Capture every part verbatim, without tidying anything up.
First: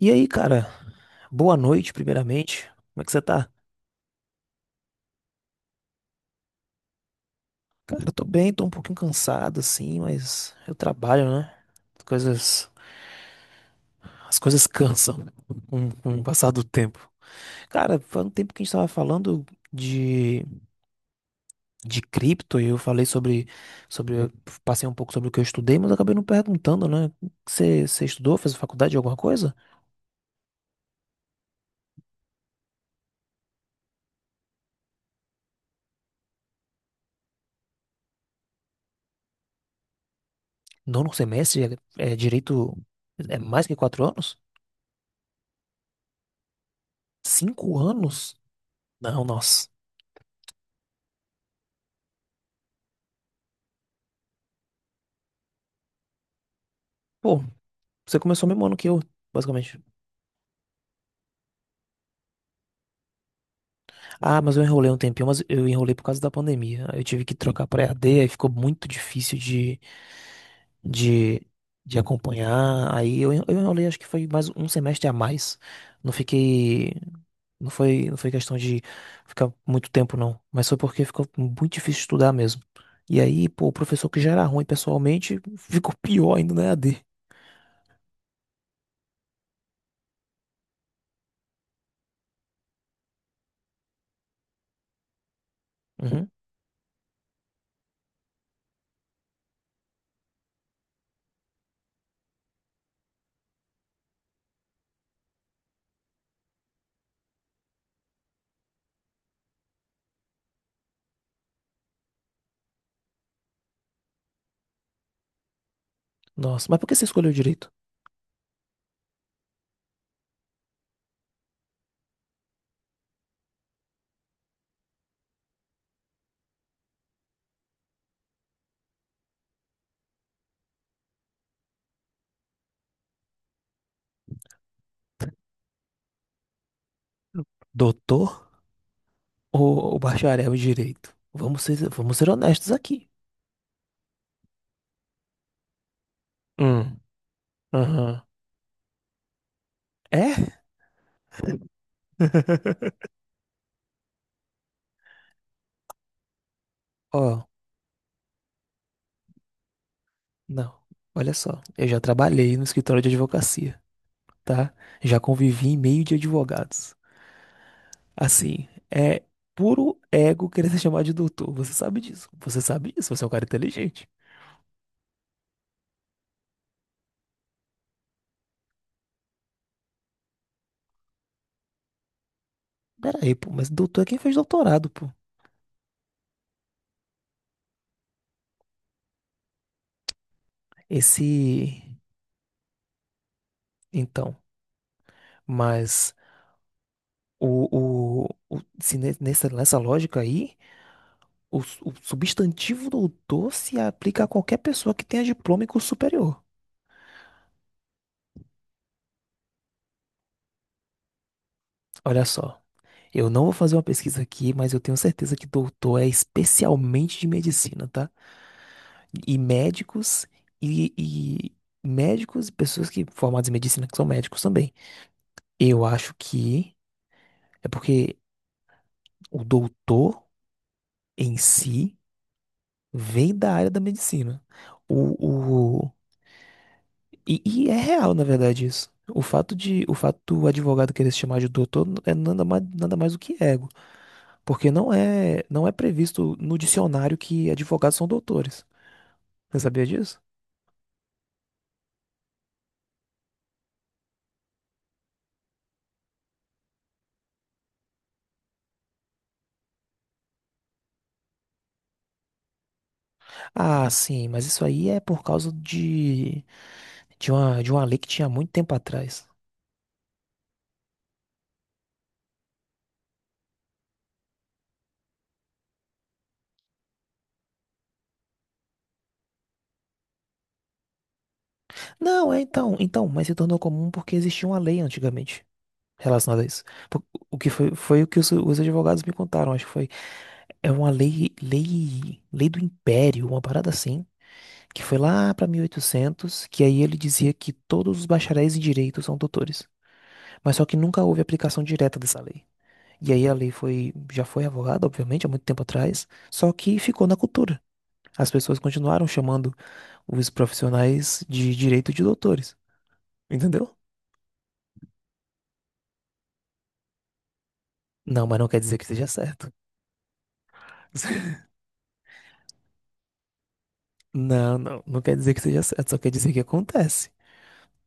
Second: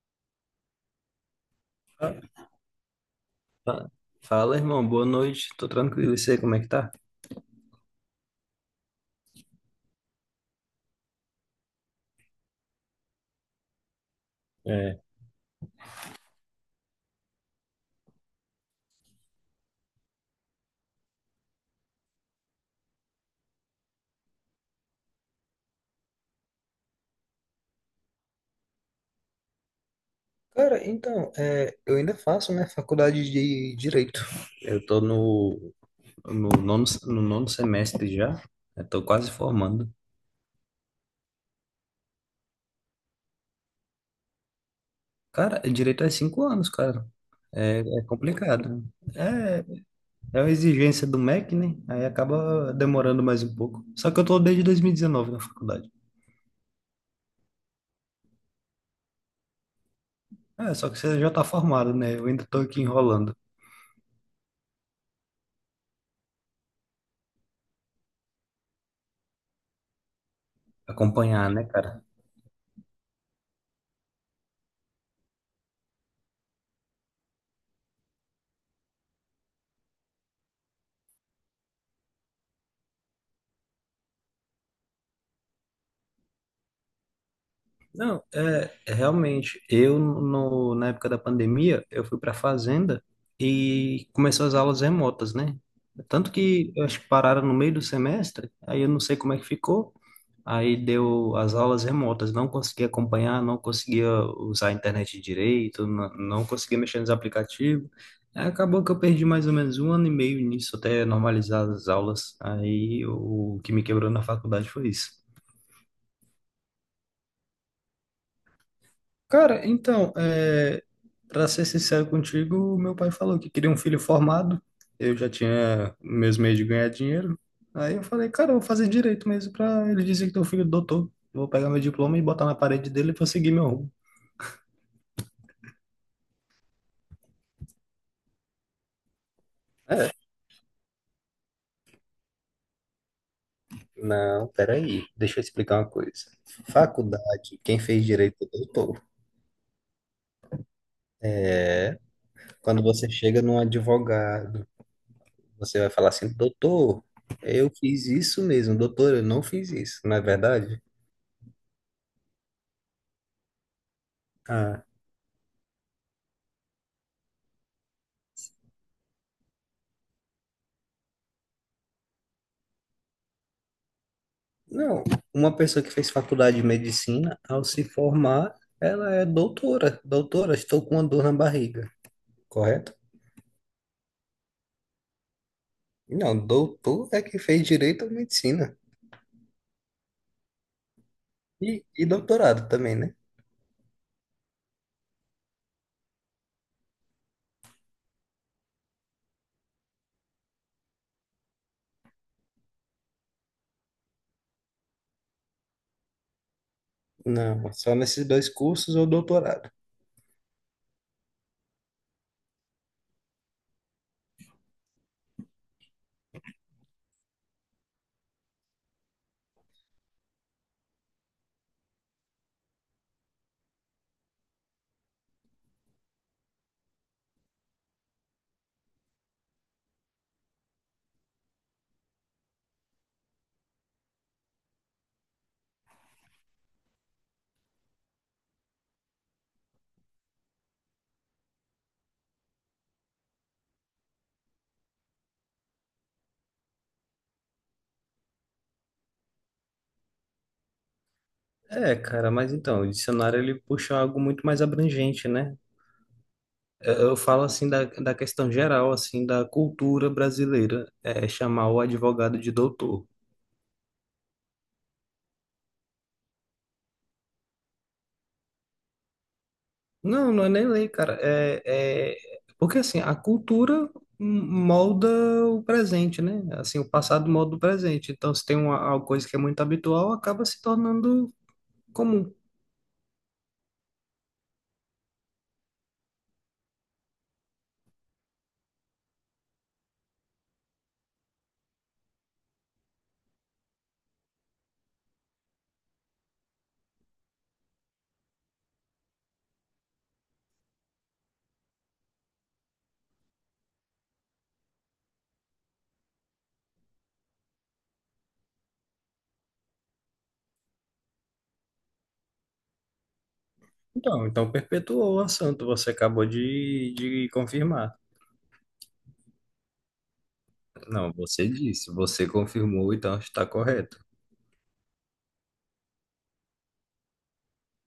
E aí, cara, boa noite, Ah, primeiramente. Como é que você tá? fa- Fala, irmão. Boa noite. Tô tranquilo. E você, como é que tá? Cara, eu tô bem, tô um pouquinho cansado, assim, mas eu trabalho, né? As coisas, as coisas É. cansam com, com o passar do tempo. Cara, faz um tempo que a gente tava falando de, de cripto e eu falei sobre, sobre, eu passei um pouco sobre o que eu estudei, mas eu acabei não perguntando, né? Você, você estudou, fez faculdade de alguma coisa? Cara, então, é, eu ainda faço, né, faculdade de Direito. Eu tô no, no nono, no nono semestre já. Eu tô quase formando. Nono semestre é, é direito, é mais que quatro anos? Cara, direito é cinco anos, cara. Cinco É, é anos? complicado. Não, É, nossa. é uma exigência do M E C, né? Aí acaba demorando mais um pouco. Só que eu tô desde dois mil e dezenove na faculdade. Pô, você começou o mesmo ano que eu, basicamente. É, só que você já tá formado, né? Eu ainda tô aqui enrolando. Ah, mas eu enrolei um tempinho, mas eu enrolei por causa da pandemia. Aí eu tive que trocar pra E A D, aí ficou muito difícil de, de, Acompanhar, né, de cara? acompanhar. Aí eu, en- eu enrolei, acho que foi mais um semestre a mais. Não fiquei. Não foi, não foi questão de ficar muito tempo, não. Mas foi porque ficou muito difícil estudar mesmo. E aí, pô, o professor que já era ruim pessoalmente ficou pior ainda na E A D. Não, é, é realmente. Eu, no, na época da pandemia, eu fui para fazenda e começou as aulas remotas, né? Uhum. Tanto que eu acho que pararam no meio do semestre, aí eu não sei como é que ficou. Aí deu as aulas remotas, não conseguia acompanhar, não conseguia usar a internet direito, não, não conseguia mexer nos aplicativos. Aí acabou que eu perdi mais ou menos um ano e meio nisso até normalizar as aulas. Aí o que me quebrou na faculdade foi isso. Nossa, mas por que você escolheu direito? Cara, então, é, para ser sincero contigo, meu pai falou que queria um filho formado. Eu já tinha meus meios de ganhar dinheiro. Aí eu falei, cara, eu vou fazer direito mesmo para ele dizer que teu filho é doutor. Vou pegar meu diploma e botar na parede dele e vou seguir meu rumo. Doutor ou, ou É, bacharel em direito? Vamos ser, vamos ser honestos aqui. não, peraí, deixa eu explicar uma coisa. Hum. Faculdade, quem fez Aham. direito é doutor. É? É, quando você chega num advogado, você vai falar assim, doutor, Ó, eu fiz isso mesmo, doutor, eu não fiz isso, não é não. verdade? Olha só, eu já trabalhei no escritório de advocacia, tá? ah Já convivi em meio de advogados. Assim, é puro ego querer se chamar de doutor. Você sabe disso. Você sabe disso. Você é um cara inteligente. Não, uma pessoa que fez faculdade de medicina, ao se formar, ela é doutora. Doutora, estou com uma dor na barriga, correto? Pera aí, pô, mas doutor é quem fez doutorado, pô. Não, doutor é que fez direito à medicina. Esse. E, e doutorado também, né? Então, mas o, o, o- se ne- nessa, nessa lógica aí, o, su- o substantivo doutor se aplica a qualquer pessoa que tenha diploma em curso superior. Não, só nesses dois cursos ou doutorado. Olha só, eu não vou fazer uma pesquisa aqui, mas eu tenho certeza que doutor é especialmente de medicina, tá? E médicos e, e médicos e pessoas que formadas em medicina que são médicos também. Eu acho que é porque o doutor em si vem da área da medicina. O, o, e, e é real, na verdade, isso. O fato de, o fato do advogado querer se chamar de doutor é nada mais, nada mais do que ego, porque não é, não é previsto no dicionário que advogados são doutores. Você sabia disso? É, cara, mas então, o dicionário ele puxa algo muito mais abrangente, né? Eu, eu falo assim da, da questão geral, assim, da cultura brasileira, é chamar o advogado de doutor. Ah, sim, mas isso aí é por causa de De uma, de uma lei que tinha muito tempo atrás. Não, não é nem lei, cara. É, é... Porque assim, a cultura molda o presente, né? Assim, o passado molda o presente. Então, se tem uma, uma coisa que é muito habitual, acaba se tornando Não, comum. é então, então, mas se tornou comum porque existia uma lei antigamente relacionada a isso. Por- o que foi, foi o que os, os advogados me contaram, acho que foi. É uma lei, lei, lei do Império, uma parada assim, que foi lá pra mil e oitocentos, que aí ele dizia que todos os bacharéis em direito são doutores. Mas só que nunca houve aplicação direta dessa lei. E aí a lei foi, já foi revogada, obviamente, há muito tempo atrás, só que ficou na cultura. As pessoas continuaram chamando os profissionais de direito de doutores, entendeu? Então, então perpetuou o assunto, você acabou de, de confirmar. Não, mas não quer dizer que seja certo. Não, você disse, você confirmou, então está correto. Não, não, não quer dizer que seja certo, só quer dizer que acontece,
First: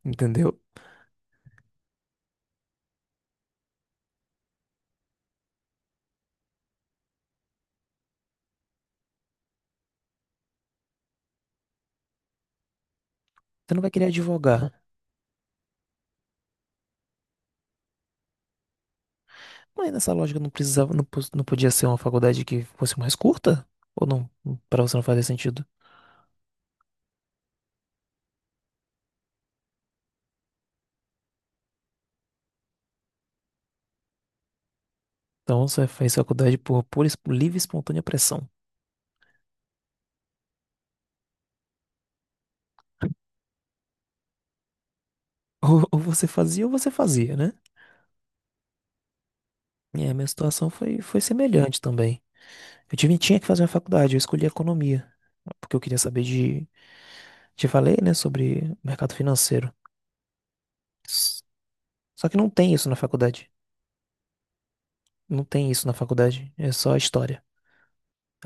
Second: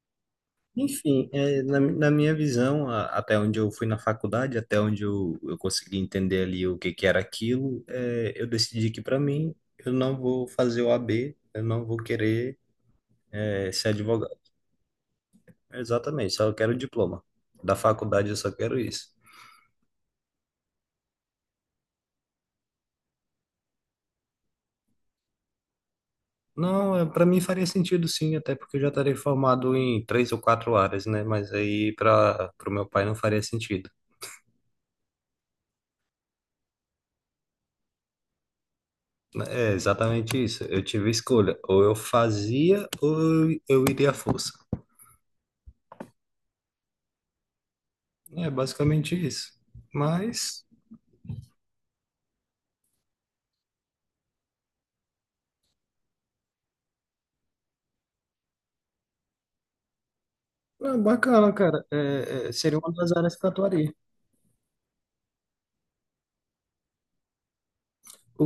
entendeu? Enfim, é, na, na minha visão, a- até onde eu fui na faculdade, até onde eu, eu consegui entender ali o que, que era aquilo, é, eu decidi que para mim eu não vou fazer o A B, eu não vou querer é, Você não ser vai querer advogado. advogar. Exatamente, só eu quero o diploma. Da faculdade eu só quero isso. Mas nessa lógica não precisava, não, pos- não podia ser uma faculdade que fosse mais curta? Ou não? Pra você não fazer sentido. Não, para mim faria sentido sim, até porque eu já estarei formado em três ou quatro áreas, né? Mas aí para o meu pai não faria sentido. Então você fez faculdade por pura, e espo- livre e espontânea pressão. É exatamente isso. Eu tive escolha, ou eu fazia ou eu eu iria à força. Ou, ou você fazia ou você fazia, né? É basicamente isso. E a minha Mas, situação foi, foi semelhante também. Eu tive, tinha que fazer uma faculdade, eu escolhi economia, porque eu queria saber de, te falei, né, sobre mercado financeiro. é S- bacana, cara. só que É, não é, tem seria isso uma na das áreas que faculdade. eu atuaria. Não tem isso na faculdade, é só história.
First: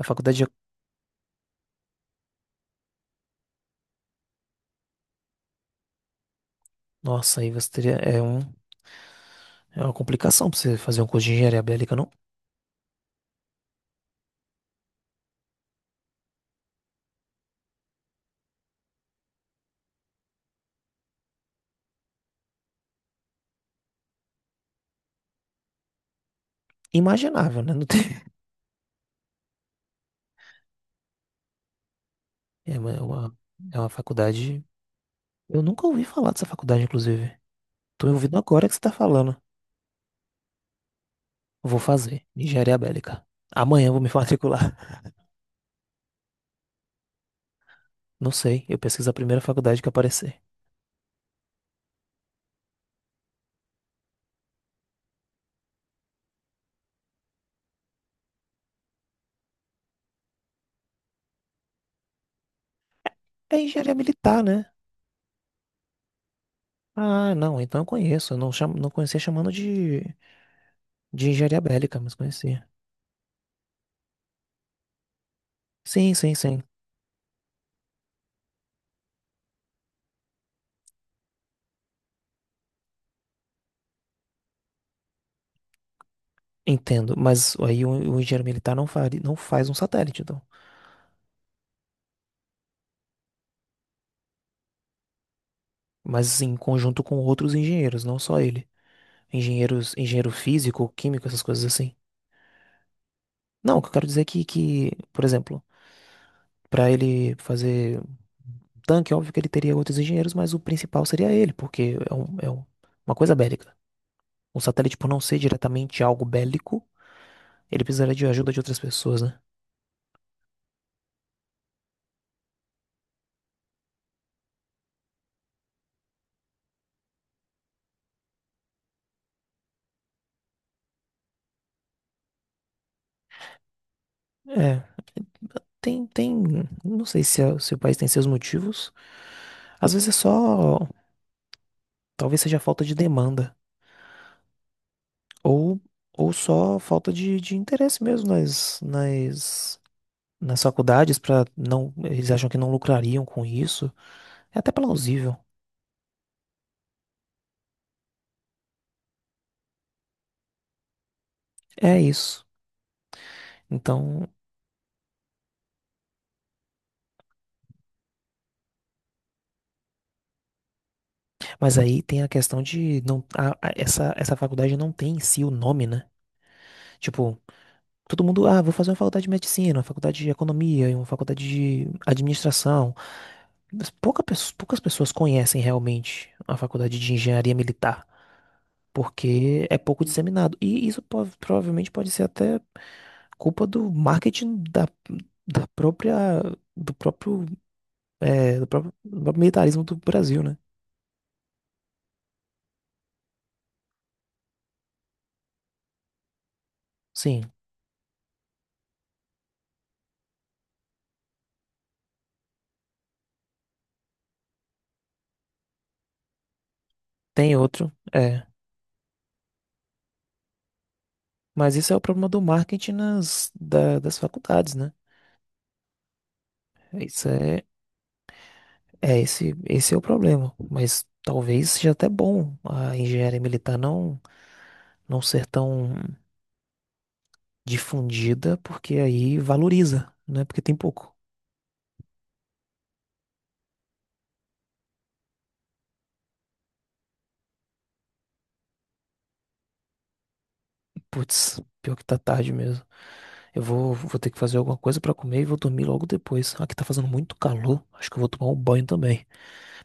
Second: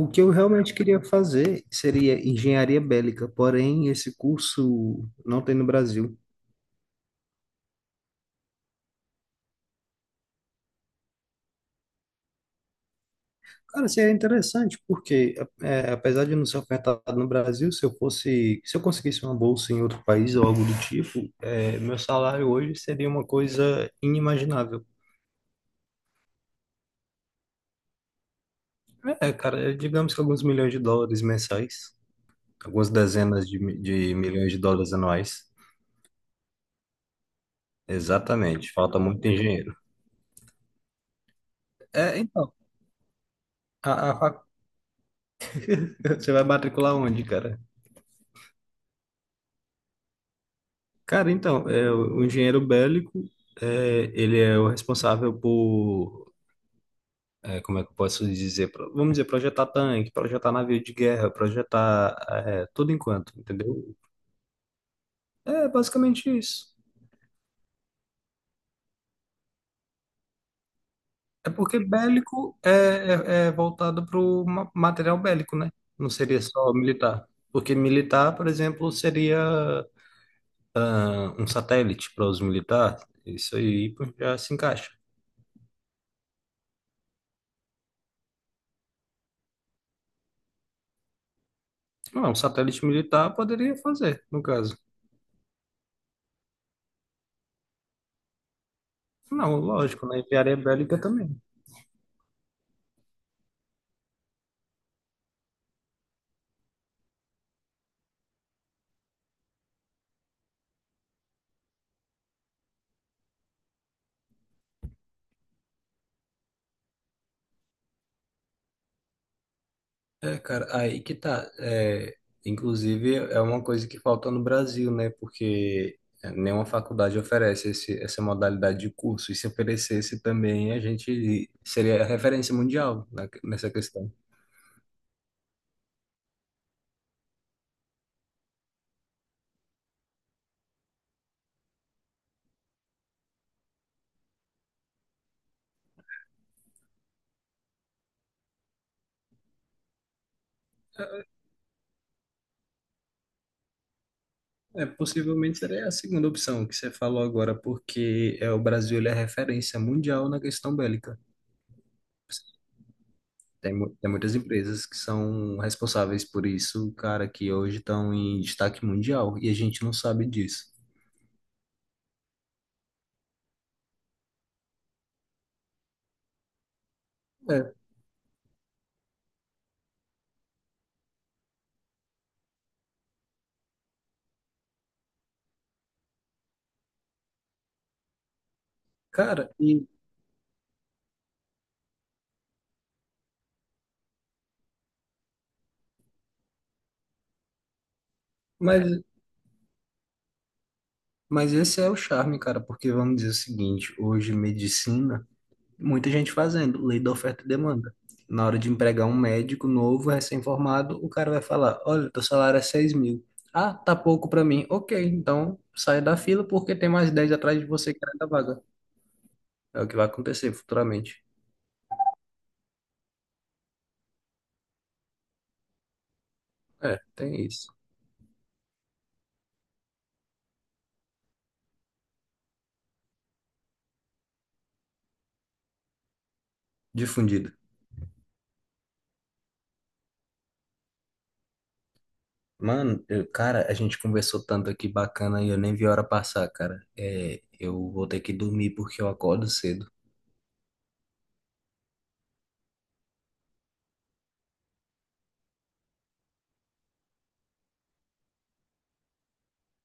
A que eu faculdade, é- realmente queria fazer seria engenharia bélica, porém esse curso não tem no Brasil. nossa, aí você teria, é um, é uma complicação pra você fazer um curso de engenharia bélica, não Cara, seria interessante, porque é, apesar de não ser ofertado no Brasil, se eu fosse, se eu conseguisse uma bolsa em outro país ou algo do tipo, é, meu salário hoje seria uma coisa inimaginável. imaginável, né? Não tem, É, cara, é, digamos que alguns milhões de dólares mensais, é algumas uma, é uma, dezenas de, mi- é uma de milhões de faculdade, dólares anuais. eu nunca ouvi falar dessa faculdade, inclusive. Tô ouvindo agora Exatamente, que você tá falta muito falando. engenheiro. Vou É, fazer então, engenharia bélica. Amanhã a, eu vou me a fac- matricular. você vai matricular onde, cara? Não sei, eu pesquiso a primeira faculdade que aparecer. Cara, então, é, o o engenheiro bélico, é, ele é o responsável por, é, como é que eu posso dizer, Pro- vamos dizer, projetar tanque, projetar navio de guerra, projetar, é, tudo enquanto, É engenharia entendeu? militar, né? É basicamente isso. Ah, não, então eu conheço. Eu não, chamo, não conhecia chamando de, de É engenharia porque bélica, mas bélico conhecia. é, é, é voltado para o material bélico, né? Não Sim, sim, seria sim. só militar. Porque militar, por exemplo, seria um satélite para os militares, isso aí pô, já se encaixa. Entendo. Mas aí o, o engenheiro militar não faria, não faz um satélite, então. Não, um satélite militar poderia fazer, no caso. Mas em conjunto com outros engenheiros, não só ele. Não, Engenheiros, lógico, na engenheiro enviaria físico, bélica químico, também. essas coisas assim. Não, o que eu quero dizer é que, que, por exemplo, para ele fazer um tanque, óbvio que ele teria outros engenheiros, mas o principal seria ele, porque é, um- é um- uma coisa bélica. O satélite, por não ser diretamente algo bélico, ele precisaria de ajuda de outras pessoas, né? É, cara, aí que tá. É, inclusive, é uma coisa que falta no Brasil, né? Porque nenhuma faculdade oferece esse, essa modalidade de curso. E se oferecesse também, a gente seria a referência mundial na- nessa questão. É, tem, tem, não sei se, é- se o país tem seus motivos. Às vezes é só, talvez seja falta de demanda ou, ou só falta de, de interesse mesmo nas, nas, nas faculdades para não, eles acham que não lucrariam com isso. É até É, plausível. possivelmente seria a segunda opção que você falou agora, porque é, o Brasil ele é referência mundial na questão bélica. É isso. Tem, mu- tem Então, muitas empresas que são responsáveis por isso, cara, que hoje estão em destaque mundial, e a gente não sabe disso. mas aí tem a questão de não, a- a- essa, essa faculdade não tem em si o nome, né? Tipo, É, todo mundo, ah, vou fazer uma faculdade de medicina, uma faculdade de economia, uma faculdade de administração. Mas pouca, pes- poucas pessoas conhecem realmente a faculdade de engenharia militar, cara, porque é e pouco disseminado. E isso po- provavelmente pode ser até culpa do marketing da, da própria, do próprio, é, do Mas, próprio, do próprio militarismo do Brasil, né? mas esse é o charme, cara, porque vamos dizer o seguinte, hoje medicina, muita gente fazendo, lei da oferta e Sim, demanda. Na hora de empregar um médico novo, recém-formado, o cara vai falar, olha, teu salário é seis mil. Ah, tá pouco pra mim. Ok, então sai da fila porque tem mais dez tem atrás de outro. você querendo a É, vaga. É o que vai acontecer futuramente. mas isso é o problema do marketing nas, da- das faculdades, né? É, Isso tem é, isso. é esse, esse é o problema. Mas talvez seja até bom a engenharia militar não, não ser tão Difundido. difundida, porque aí valoriza, né? Porque tem pouco. Mano, eu- cara, a gente conversou tanto aqui bacana e eu nem vi a hora passar, cara. É, eu vou ter que dormir porque eu acordo cedo. Putz, pior que tá tarde mesmo. Eu vou, vou ter que fazer alguma coisa pra comer e vou dormir logo depois. Aqui tá fazendo muito calor. Acho que eu vou tomar um banho também.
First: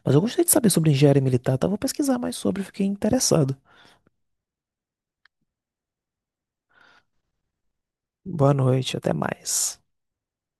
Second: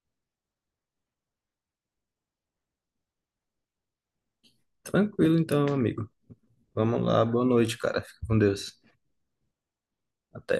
Mas eu gostaria de saber sobre engenharia militar, tá? Vou pesquisar mais sobre, fiquei interessado. Tranquilo então, amigo. Vamos lá, boa noite, cara. Fica com Boa Deus. noite, até mais. Até.